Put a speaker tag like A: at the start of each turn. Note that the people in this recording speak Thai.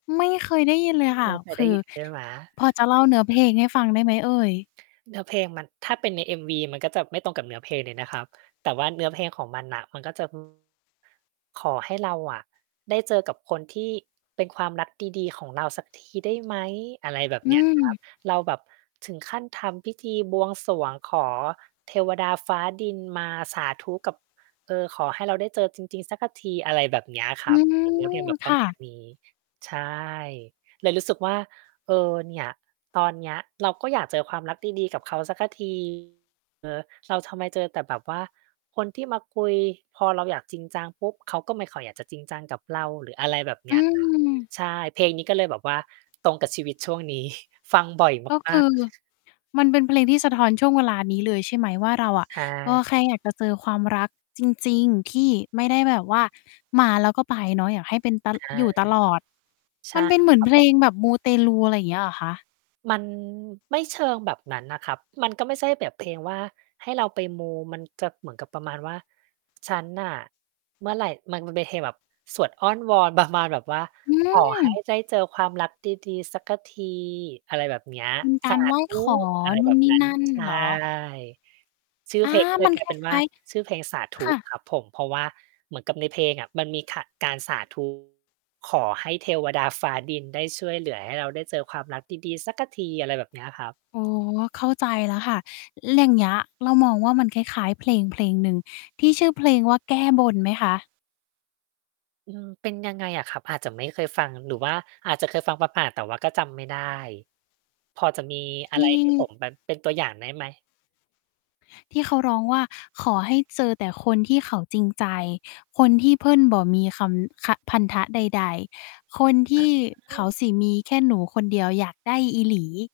A: ไม่เคยได้ยินเลยค
B: ำ
A: ่
B: ไม
A: ะ
B: ่เคย
A: ค
B: ได
A: ื
B: ้
A: อ
B: ยินใช่ไหม?
A: พอจะเล่าเนื้อเพลงให้ฟังได้ไหมเอ่ย?
B: เนื้อเพลงมัน ถ้าเป็นใน MV มันก็จะไม่ตรงกับเนื้อ เพลงเลยนะครับ แต่ว่าเนื้อเพลงของมันน่ะ มันก็ จะ ขอให้เราอะได้เจอกับคนที่เป็นความรักดี ๆ ของเราสักทีได้ไหม อะไรแบบ
A: อื
B: เนี้ยครับ
A: ม
B: เราแบบถึงขั้นทำพิธีบวงสรวงขอเทวดาฟ้าดินมาสาธุกับ เอ่อ ขอให้เราได้เจอจริง ๆ สักกะที อะไรแบบเนี้ยค
A: อื
B: รับ
A: ม
B: เป็นเนื้อเพลงแบบ
A: ค
B: ประ
A: ่
B: มา
A: ะ
B: ณนี้ ใช่ เลยรู้สึกว่า เออ เนี่ย ตอนเนี้ยเราก็อยากเจอความรักดี ๆ กับเขาสักกะ ที เออ เราทำไมเจอแต่แบบว่าคนที่มาคุย พอเราอยากจริงจังปุ๊บ เขาก็ไม่ค่อยอยากจะจริงจังกับเรา หรืออะไรแบบเ
A: อ
B: น
A: ื
B: ี้ย ครับ
A: ม
B: ใช่ เพลงนี้ก็เลยแบบว่าตรงกับชีวิตช่วง นี้ ฟังบ่อย
A: ก็
B: ม
A: ค
B: า
A: ื
B: ก
A: อ
B: ๆ
A: มันเป็นเพลงที่สะท้อนช่วงเวลานี้เลยใช่ไหมว่า เราอะ
B: ใช
A: ก็แค่
B: ่
A: อยากจะเจอความรักจริง ๆ ที่ไม่ได้แบบว่ามาแล้วก็ไปเนาะ อยากให้เป็น ต
B: ใช่
A: อยู่ตลอด
B: ใช
A: ม
B: ่
A: ันเป็นเหมื
B: ค
A: อน
B: รับ
A: เพ
B: ผ
A: ล
B: ม
A: งแบบมูเตลู อะไรอย่างเงี้ยเหรอคะ?
B: มันไม่เชิงแบบนั้นนะครับ มันก็ไม่ใช่แบบ เพลงว่าให้เราไปมู มันจะ เหมือนกับประมาณว่า ฉันน่ะเมื่อไร มัน มันเป็นเพลงแบบสวดอ้อนวอน ประมาณแบบว่า
A: อื
B: ขอให้
A: ม!
B: ได้เจอความรักดี ๆ สักกะที อะไรแบบนี้อะ
A: เป็นก
B: ส
A: า
B: า
A: รไหว้
B: ธุ
A: ขอ
B: อะไร
A: นู
B: แบ
A: ่น
B: บ
A: นี่
B: นั้น
A: นั่น
B: ใช่
A: เหรอ?
B: ชื่อ
A: อา!
B: เพลง ก็เล
A: มั
B: ย
A: น
B: กลา
A: ค
B: ยเป็น ว
A: ล
B: ่า
A: ้าย
B: ชื่อเพลงสาธ
A: ๆ ค
B: ุ
A: ่ะ
B: ครับผม เพราะว่าเหมือนกับในเพลงอะมันมี ข การสา ธุ ขอให้เทวดาฟ้าดินได้ช่วยเหลือให้เราได้เจอความรักดี ๆ สักกะที อะไรแบบนี้อะครับ
A: อ๋อ เข้าใจแล้วค่ะ ล อย่างเงี้ยเรามองว่ามันคล้าย ๆ เพลงเพลงหนึ่งที่ชื่อเพลงว่า แก้บน ไหมคะ?
B: อืม เป็นยังไงอะครับ? อาจจะไม่เคยฟัง หรือว่าอาจจะเคยฟังผ่าน ๆ แต่ว่าก็จำไม่ได้ พอจะมีอ
A: ท
B: ะ ไรให้ผม
A: ี่
B: แบบเป็นตัวอย่างได้ไหม?
A: ที่เขาร้องว่า "ขอให้เจอแต่คนที่เขาจริงใจ คนที่เพิ้นบ่อมีคำ คะ พันธะใด ๆ คนท
B: อ
A: ี่เข
B: ื
A: า
B: ม
A: สิมีแค่หนูคนเดียว อยากได้อีหลี"